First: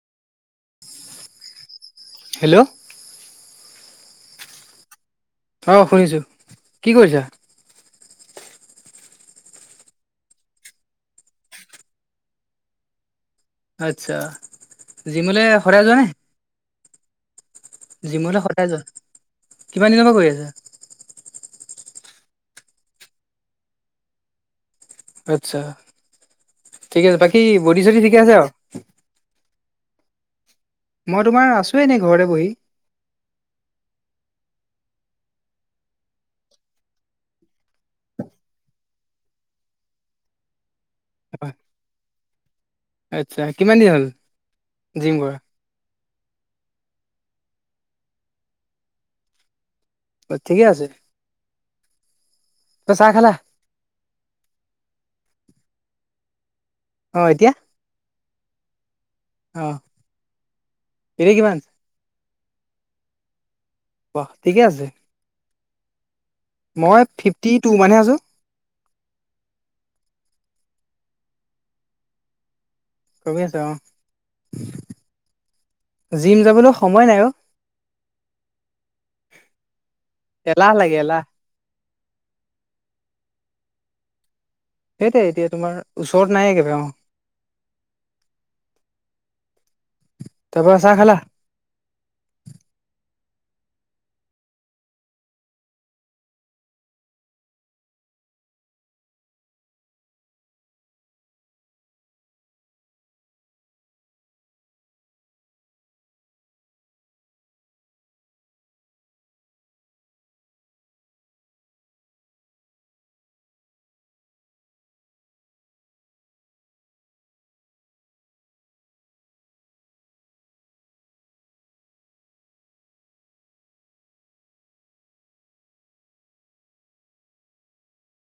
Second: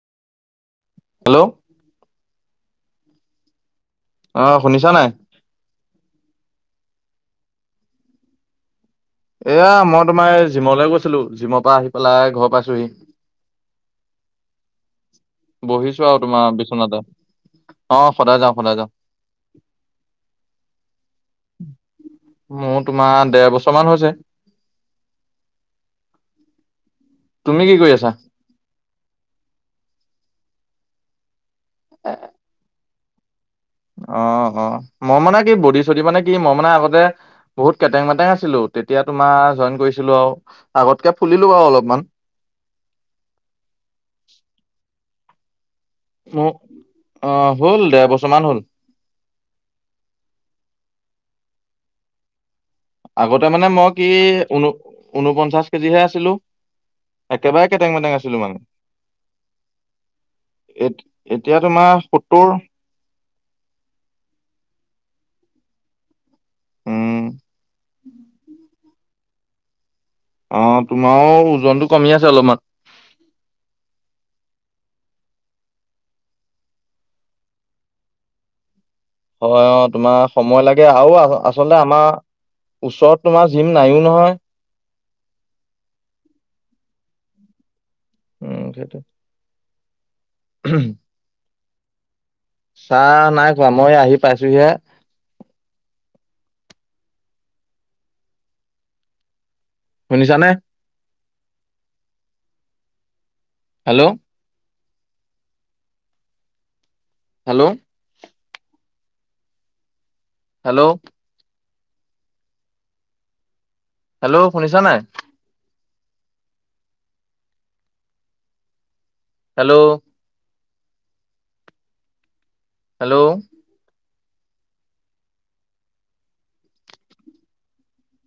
Hello! Hello. অ', শুনিছ নাই? অ', শুনিছো, কি কৰিছা? এয়া মই তোমাৰ এই জিমলৈ গৈছিলো জিমৰ পৰা আহি পেলাই ঘৰ পাইছোহি। আচ্ছা জিমলে সদায় যোৱা বহিছো নে? আৰু তোমাৰ বিছনাতে। জিমলৈ সদাই যোৱা, কিমান দিনৰ পৰা কৰি আছা? মোৰ তোমাৰ দেৰ বছৰ মান হৈছে। আচ্ছা ঠিক আছে, বাকী তুমি কি ব'ডি কৰি চডি আছা ঠিকে আছে আৰু? মই তোমাৰ আছো এনে ঘৰতে বহি। অ', অ', মই মানে কি ব'ডি চদি মানে কি মই মানে আগতে বহুত কেটেং মেটেং আছিলো তেতিয়া তোমাৰ জইন কৰিছিলো আৰু আগতকে ফুলিলো বাৰু অলপমান। আচ্ছা কিমান দিন হ'ল জিম কৰা? মোৰ অ' হ'ল দেৰ বছৰ মান হ'ল। অ', ঠিকে আছে। তই চাহ খালা আগতে মানে মই কি ঊন-ঊনপঞ্চাশ কেজিহে আছিলো। অ এতিয়া একেবাৰে কেটেং মেটেং আছিলো মানে। অ এতিয়া এ-এতিয়া কিমান তোমাৰ সত্তৰ। বাহ! ঠিকে আছে। মই উম ফিফ্টি টু মানহে আছো। অ', তোমাৰো ওজনটো কমি আছে অলপমান। কমি আছে অ'। জিম যাবলৈ সময় নাই অ'। হয়, অ' তোমাৰ সময় এলাহ লাগে আৰু এলাহ আচলতে আমাৰ ওচৰত তোমাৰ জিম নাইও নহয়। সেইটোই এতিয়া তোমাৰ ওচৰত নাই একেবাৰে অ'। উম, সেইটো। তাৰপৰা চাহ খালা? চাহ নাই খোৱা মই আহি পাইছোহি হে। শুনিছা নে? হেল্ল'। হেল্ল'। হেল্ল'। হেল্ল' শুনিছা নাই? হেল্ল'। হেল্ল'।